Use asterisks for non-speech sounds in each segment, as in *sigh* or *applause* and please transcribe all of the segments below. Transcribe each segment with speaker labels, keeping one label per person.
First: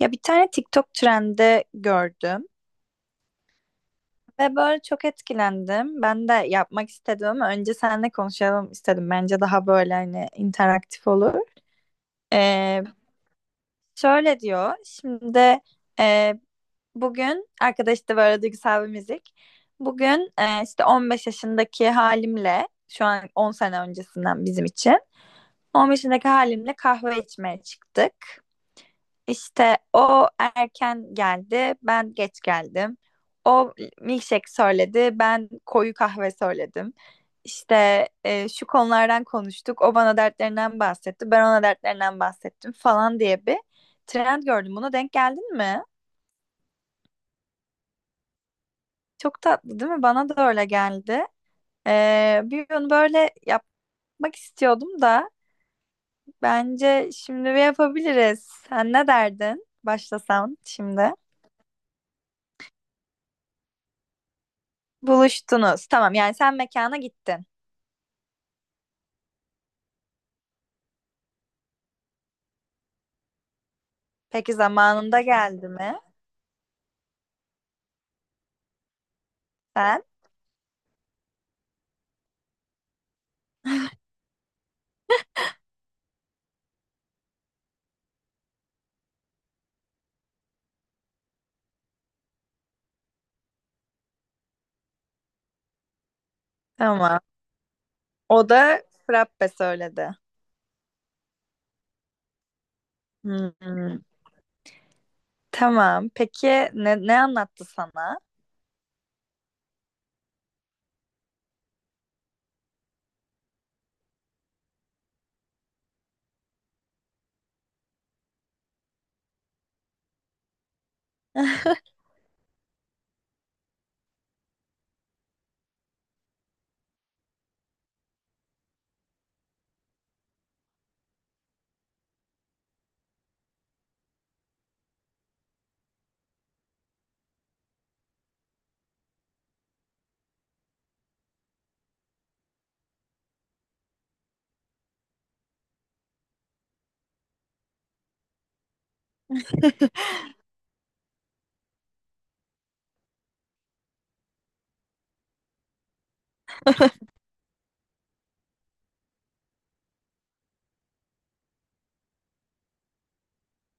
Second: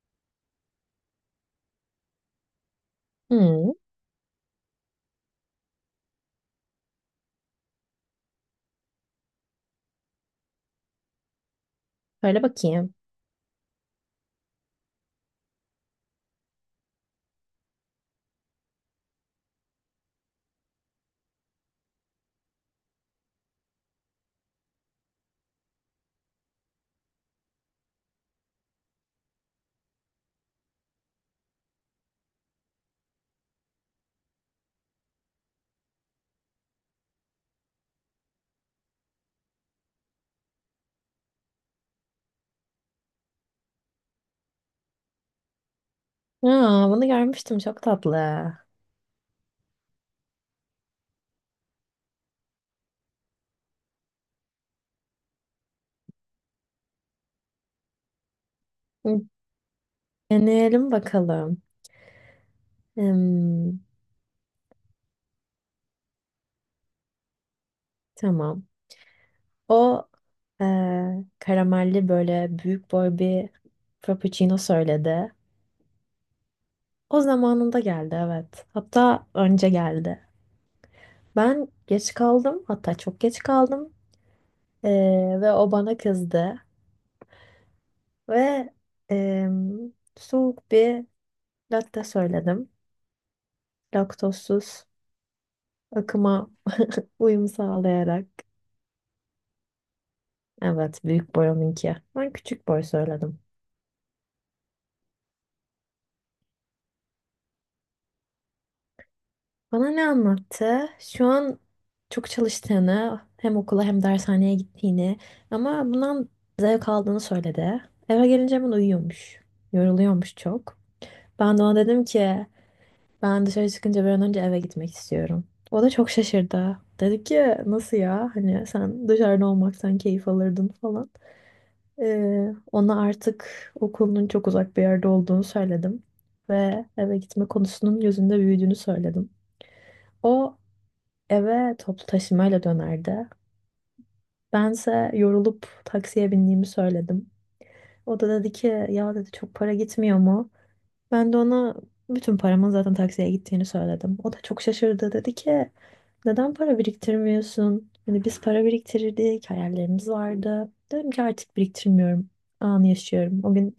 Speaker 1: Ya bir tane TikTok trendi gördüm
Speaker 2: Hmm,
Speaker 1: ve böyle çok etkilendim. Ben de yapmak istedim ama önce seninle konuşalım istedim. Bence daha böyle hani interaktif olur.
Speaker 2: böyle
Speaker 1: Ee,
Speaker 2: bakayım.
Speaker 1: Şöyle diyor. Şimdi e, bugün arkadaş da böyle duygusal bir müzik. Bugün işte 15 yaşındaki halimle şu an 10 sene öncesinden bizim için 15 yaşındaki halimle kahve içmeye çıktık. İşte o erken geldi, ben geç geldim. O milkshake söyledi, ben koyu kahve söyledim. İşte şu konulardan konuştuk, o bana dertlerinden bahsetti, ben ona dertlerinden bahsettim falan diye bir trend gördüm. Buna denk geldin mi?
Speaker 2: Aa, bunu görmüştüm. Çok tatlı.
Speaker 1: Çok tatlı değil mi? Bana da öyle geldi. Bir gün böyle yapmak istiyordum da bence şimdi bir yapabiliriz. Sen ne
Speaker 2: Hı,
Speaker 1: derdin? Başlasam
Speaker 2: deneyelim
Speaker 1: şimdi.
Speaker 2: bakalım. Hmm,
Speaker 1: Buluştunuz. Tamam yani sen mekana gittin.
Speaker 2: tamam. O karamelli böyle büyük boy bir
Speaker 1: Peki
Speaker 2: frappuccino
Speaker 1: zamanında
Speaker 2: söyledi.
Speaker 1: geldi mi?
Speaker 2: O zamanında geldi, evet. Hatta önce
Speaker 1: Sen?
Speaker 2: geldi. Ben geç kaldım. Hatta çok geç kaldım. Ve o bana kızdı. Ve em, soğuk bir latte söyledim. Laktozsuz akıma
Speaker 1: Tamam.
Speaker 2: uyum sağlayarak.
Speaker 1: O da frappe söyledi.
Speaker 2: Evet, büyük boy onunki. Ben küçük boy söyledim.
Speaker 1: Hmm. Tamam. Peki ne anlattı sana?
Speaker 2: Bana ne anlattı? Şu an çok çalıştığını, hem okula hem dershaneye gittiğini ama bundan zevk aldığını söyledi. Eve gelince hemen uyuyormuş. Yoruluyormuş çok. Ben de ona
Speaker 1: *laughs*
Speaker 2: dedim ki ben dışarı çıkınca bir an önce eve gitmek istiyorum. O da çok şaşırdı. Dedi ki nasıl ya? Hani sen dışarıda olmaktan keyif alırdın falan. Ona artık okulunun çok uzak bir yerde olduğunu söyledim ve eve gitme konusunun gözünde büyüdüğünü söyledim. O eve toplu taşımayla dönerdi. Bense yorulup taksiye bindiğimi söyledim. O da dedi ki ya dedi çok para gitmiyor mu? Ben de ona bütün paramın zaten taksiye gittiğini söyledim. O da çok şaşırdı. Dedi ki neden para biriktirmiyorsun? Hani biz para biriktirirdik, hayallerimiz vardı. Dedim ki artık biriktirmiyorum. Anı yaşıyorum. O gün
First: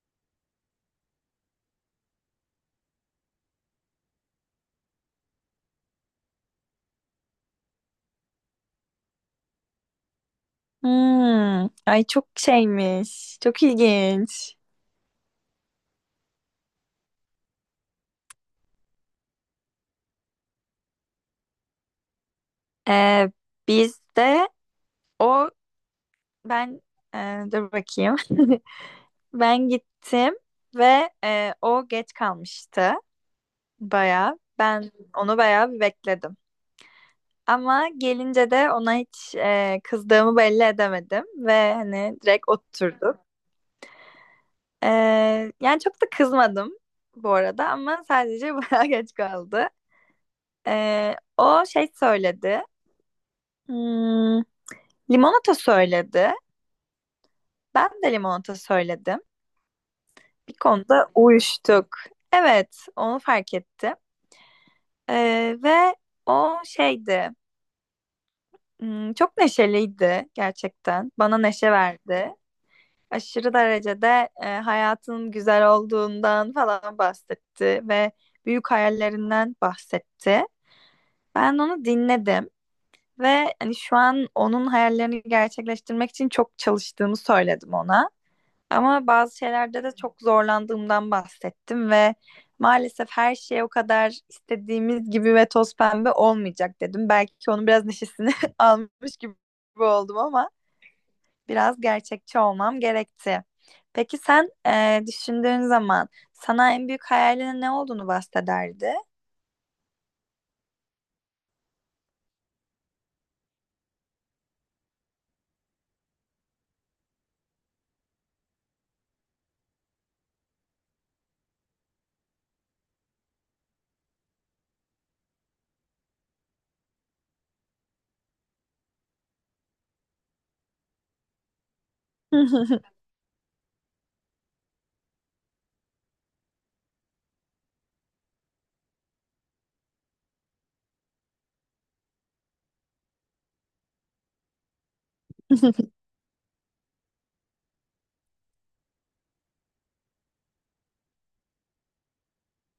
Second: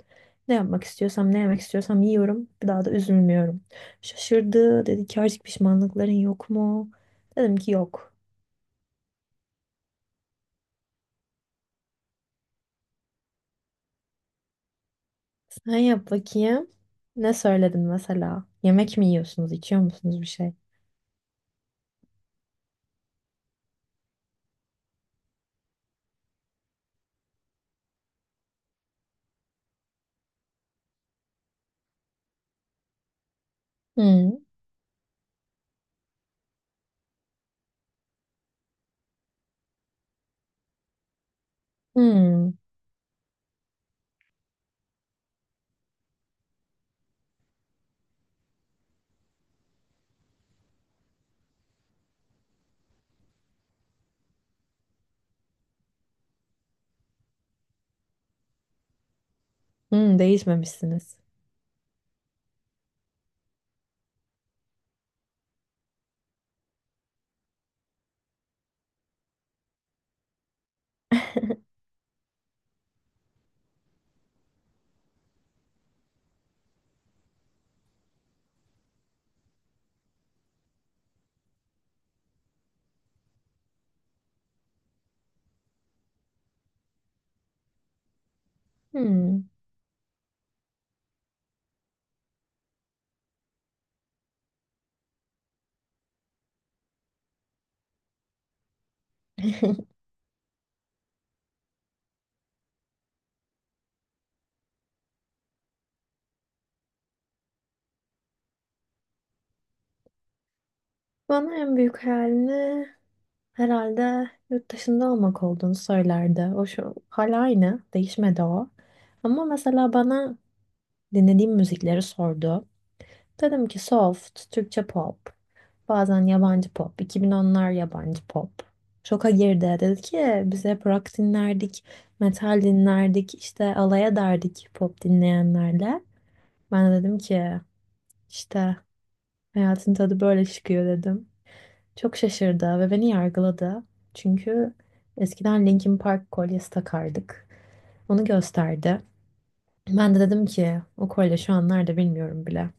Speaker 2: ne yapmak istiyorsam, ne yemek istiyorsam yiyorum. Bir daha da üzülmüyorum. Şaşırdı. Dedi ki artık pişmanlıkların yok mu? Dedim ki yok.
Speaker 1: Hmm. Ay çok şeymiş. Çok ilginç.
Speaker 2: Sen yap bakayım. Ne söyledin mesela? Yemek mi yiyorsunuz, içiyor musunuz bir şey?
Speaker 1: Ee, Biz de o ben dur bakayım. *laughs* Ben gittim ve o geç kalmıştı.
Speaker 2: Hmm.
Speaker 1: Bayağı. Ben onu bayağı bir bekledim. Ama gelince de ona hiç kızdığımı belli edemedim ve hani direkt
Speaker 2: Hmm.
Speaker 1: oturduk. E, Yani çok da kızmadım bu arada ama sadece *laughs* bayağı geç kaldı. O şey söyledi. Hmm, limonata söyledi. Ben de limonata söyledim.
Speaker 2: Hmm.
Speaker 1: Bir konuda
Speaker 2: Değişmemişsiniz.
Speaker 1: uyuştuk. Evet, onu fark ettim. E, Ve o şeydi. Hmm, çok neşeliydi gerçekten. Bana neşe verdi. Aşırı derecede hayatın güzel olduğundan falan bahsetti ve büyük hayallerinden bahsetti. Ben onu dinledim ve hani şu an onun hayallerini gerçekleştirmek için çok çalıştığımı söyledim ona. Ama bazı
Speaker 2: Hmm.
Speaker 1: şeylerde de çok zorlandığımdan bahsettim ve maalesef her şey o kadar istediğimiz gibi ve toz pembe olmayacak dedim. Belki onun biraz neşesini *laughs* almış gibi
Speaker 2: *laughs*
Speaker 1: oldum ama biraz gerçekçi olmam gerekti. Peki sen düşündüğün zaman sana en büyük hayalinin ne olduğunu bahsederdi?
Speaker 2: Bana en büyük hayalini herhalde yurt dışında olmak olduğunu söylerdi. O şu hala aynı, değişmedi o. Ama mesela bana dinlediğim müzikleri sordu. Dedim ki soft, Türkçe pop, bazen yabancı pop, 2010'lar yabancı pop. Şoka girdi. Dedi ki biz hep rock dinlerdik, metal
Speaker 1: *laughs*
Speaker 2: dinlerdik, işte alay ederdik pop dinleyenlerle. Ben de dedim ki işte hayatın tadı böyle çıkıyor dedim. Çok şaşırdı ve beni yargıladı. Çünkü eskiden Linkin Park kolyesi takardık. Onu gösterdi. Ben de dedim ki o kolye şu an nerede bilmiyorum bile.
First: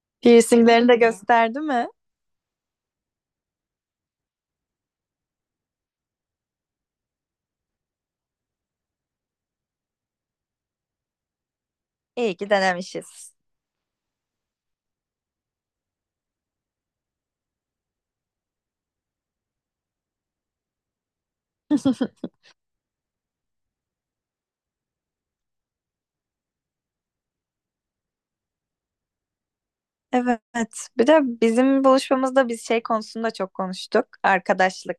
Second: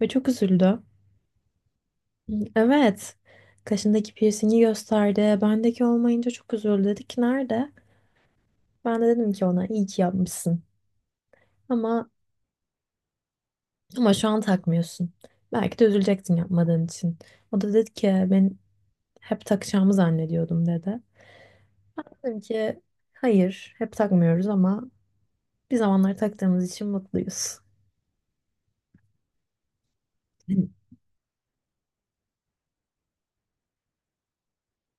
Speaker 2: Ve çok üzüldü.
Speaker 1: Piercinglerini de gösterdi mi?
Speaker 2: Evet. Kaşındaki piercingi gösterdi. Bendeki olmayınca çok üzüldü. Dedi ki nerede? Ben de dedim ki ona iyi ki yapmışsın. Ama
Speaker 1: İyi ki denemişiz.
Speaker 2: şu an takmıyorsun. Belki de üzülecektin yapmadığın için. O da dedi ki ben hep takacağımı zannediyordum dedi.
Speaker 1: *laughs*
Speaker 2: Dedim ki hayır hep takmıyoruz ama bir zamanlar taktığımız için mutluyuz. *laughs*
Speaker 1: Evet. Bir de bizim buluşmamızda biz şey konusunda çok konuştuk. Arkadaşlık.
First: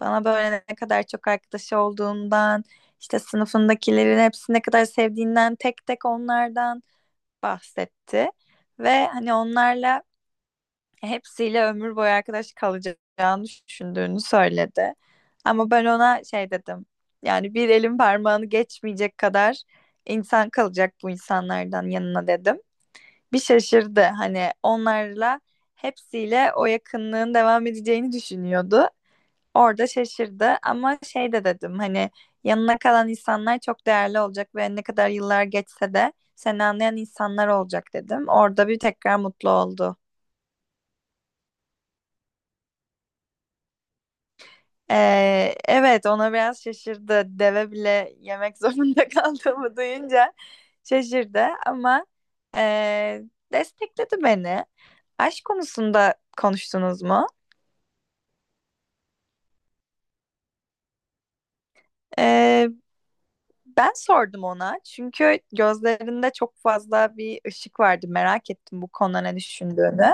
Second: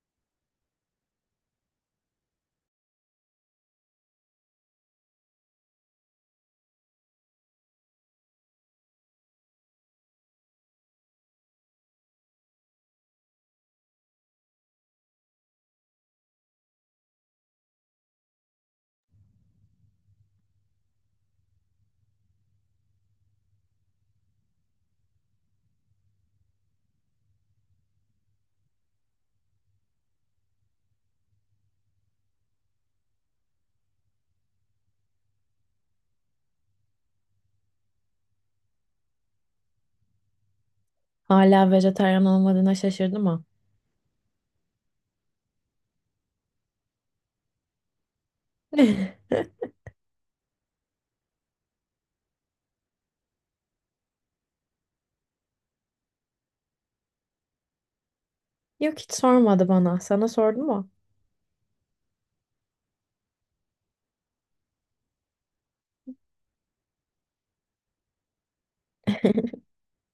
Speaker 1: Bana böyle ne kadar çok arkadaşı olduğundan, işte sınıfındakilerin hepsini ne kadar sevdiğinden, tek tek onlardan bahsetti. Ve hani onlarla hepsiyle ömür boyu arkadaş kalacağını düşündüğünü söyledi. Ama ben ona şey dedim. Yani bir elin parmağını geçmeyecek kadar insan kalacak bu insanlardan yanına dedim. Bir şaşırdı. Hani onlarla hepsiyle o yakınlığın devam edeceğini düşünüyordu. Orada şaşırdı ama şey de dedim hani yanına kalan insanlar çok değerli olacak ve ne kadar yıllar geçse de seni anlayan insanlar olacak dedim. Orada bir tekrar mutlu oldu.
Speaker 2: Hala vejetaryen olmadığına şaşırdım ama.
Speaker 1: Evet ona biraz şaşırdı. Deve bile yemek *laughs* zorunda
Speaker 2: *laughs*
Speaker 1: kaldığımı duyunca şaşırdı ama ee, destekledi beni. Aşk konusunda konuştunuz mu?
Speaker 2: Yok hiç sormadı bana. Sana sordu mu?
Speaker 1: Ee, Ben sordum ona çünkü gözlerinde çok fazla bir ışık vardı. Merak ettim bu konuda ne
Speaker 2: *laughs*
Speaker 1: düşündüğünü.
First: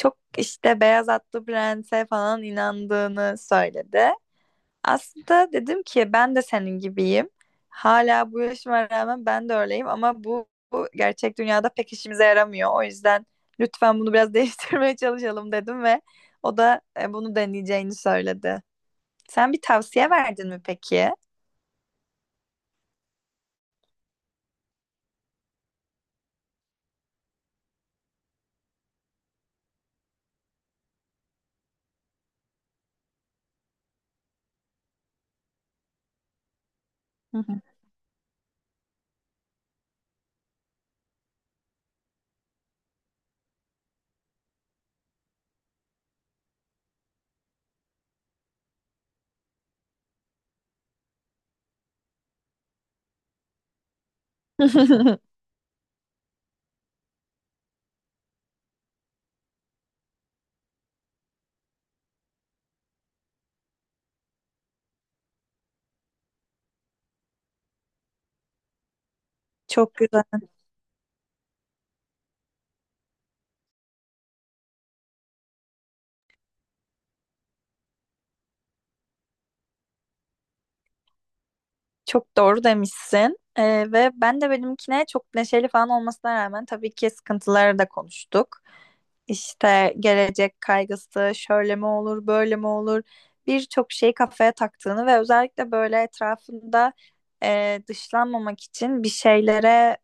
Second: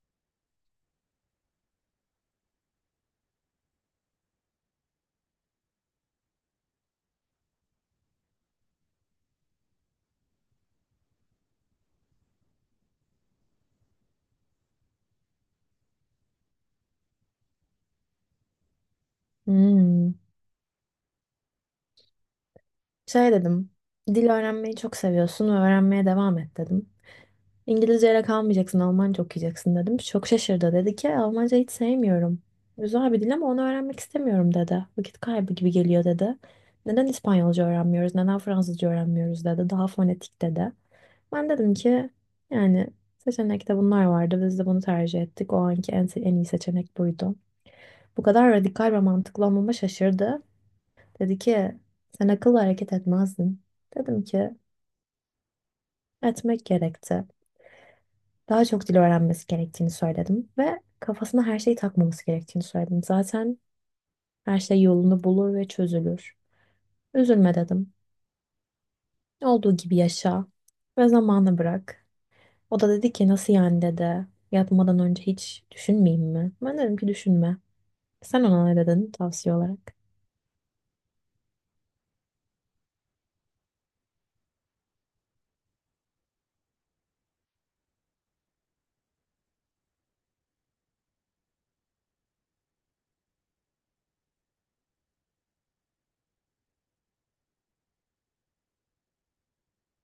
Speaker 1: Çok işte Beyaz Atlı Prens'e falan inandığını söyledi. Aslında dedim ki ben de senin gibiyim. Hala bu yaşıma rağmen ben de öyleyim ama bu gerçek dünyada pek işimize yaramıyor. O yüzden lütfen bunu biraz *laughs* değiştirmeye çalışalım dedim ve o da bunu deneyeceğini söyledi. Sen bir tavsiye
Speaker 2: Hmm.
Speaker 1: verdin mi peki?
Speaker 2: Şey dedim. Dil öğrenmeyi çok seviyorsun ve öğrenmeye devam et dedim. İngilizceyle kalmayacaksın, Almanca okuyacaksın dedim. Çok şaşırdı. Dedi ki "E, Almanca hiç sevmiyorum. Güzel bir dil ama onu öğrenmek istemiyorum dedi. Vakit kaybı gibi geliyor dedi. Neden
Speaker 1: Hı hı.
Speaker 2: İspanyolca öğrenmiyoruz, neden Fransızca öğrenmiyoruz dedi. Daha fonetik dedi. Ben dedim ki yani seçenekte bunlar vardı. Biz de bunu tercih ettik. O anki en iyi seçenek buydu. Bu kadar radikal ve mantıklı olmama şaşırdı. Dedi ki sen akıllı hareket etmezdin. Dedim ki
Speaker 1: *laughs*
Speaker 2: etmek gerekti. Daha çok dil öğrenmesi gerektiğini söyledim. Ve kafasına her şeyi takmaması gerektiğini söyledim. Zaten her şey yolunu bulur ve çözülür. Üzülme dedim. Olduğu
Speaker 1: Çok
Speaker 2: gibi
Speaker 1: güzel.
Speaker 2: yaşa ve zamanı bırak. O da dedi ki nasıl yani dedi. Yatmadan önce hiç düşünmeyeyim mi? Ben dedim ki düşünme. Sen ona ne dedin tavsiye olarak?
Speaker 1: Çok doğru demişsin. Ve ben de benimkine çok neşeli falan olmasına rağmen tabii ki sıkıntıları da konuştuk. İşte gelecek kaygısı, şöyle mi olur, böyle mi olur, birçok şeyi kafaya taktığını ve özellikle böyle etrafında dışlanmamak için bir şeylere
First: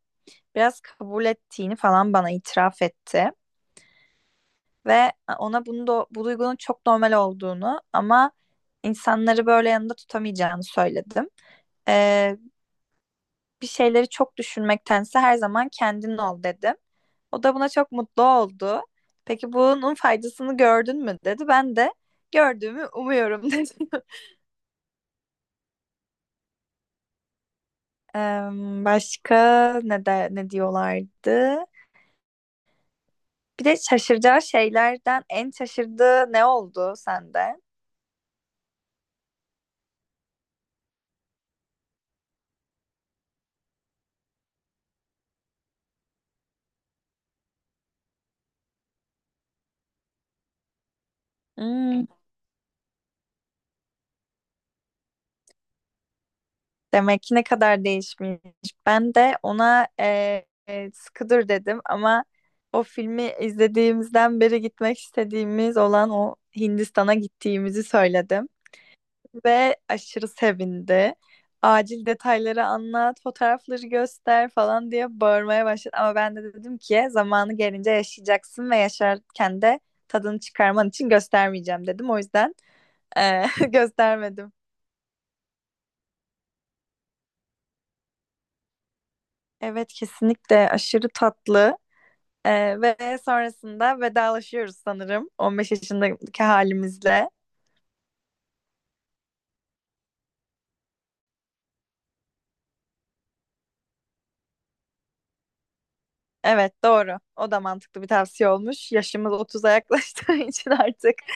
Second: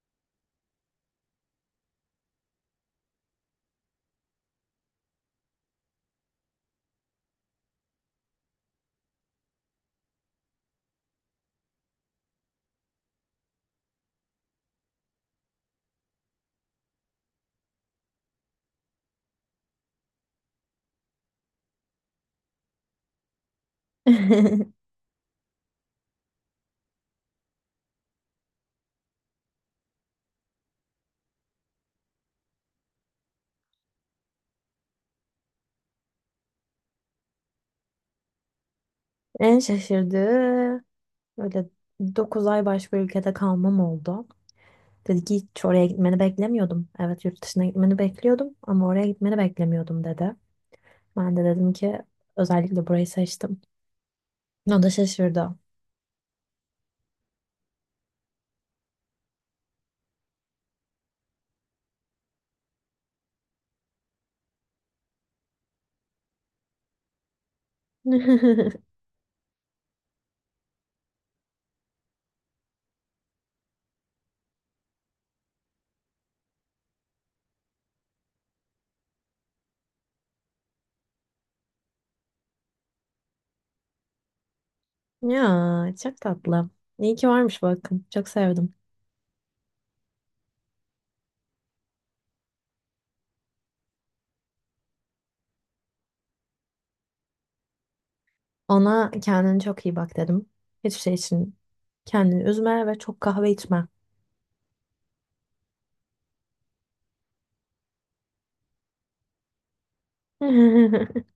Speaker 1: biraz kabul ettiğini falan bana itiraf etti. Ve ona bunu da, bu duygunun çok normal olduğunu ama insanları böyle yanında tutamayacağını söyledim. Ee, Bir şeyleri çok düşünmektense her zaman kendin ol dedim. O da buna çok mutlu oldu. Peki bunun faydasını gördün mü dedi. Ben de gördüğümü umuyorum *laughs* dedim.
Speaker 2: *laughs*
Speaker 1: Em, başka ne diyorlardı? Bir de şaşıracağı şeylerden en şaşırdığı ne oldu sende?
Speaker 2: En şaşırdığı böyle 9 ay başka ülkede kalmam oldu. Dedi ki hiç oraya gitmeni beklemiyordum. Evet yurt dışına gitmeni bekliyordum ama oraya gitmeni beklemiyordum dedi. Ben de dedim ki
Speaker 1: Hmm,
Speaker 2: özellikle burayı seçtim. O da şaşırdı.
Speaker 1: demek ki ne kadar değişmiş. Ben de ona Skıdır dedim ama o filmi izlediğimizden beri gitmek istediğimiz olan o Hindistan'a gittiğimizi söyledim
Speaker 2: *laughs*
Speaker 1: ve aşırı sevindi. Acil detayları anlat, fotoğrafları göster falan diye bağırmaya başladı. Ama ben de dedim ki zamanı gelince yaşayacaksın ve yaşarken de tadını çıkarman için göstermeyeceğim dedim. O yüzden e, *laughs* göstermedim.
Speaker 2: Ya çok tatlı. İyi ki varmış bakın. Çok sevdim.
Speaker 1: Evet kesinlikle aşırı tatlı. Ve sonrasında vedalaşıyoruz sanırım 15 yaşındaki halimizle.
Speaker 2: Ona kendine çok iyi bak dedim. Hiçbir şey için kendini üzme ve çok kahve içme.
Speaker 1: Evet doğru. O da mantıklı bir tavsiye olmuş. Yaşımız 30'a yaklaştığı *laughs* için artık
Speaker 2: *laughs*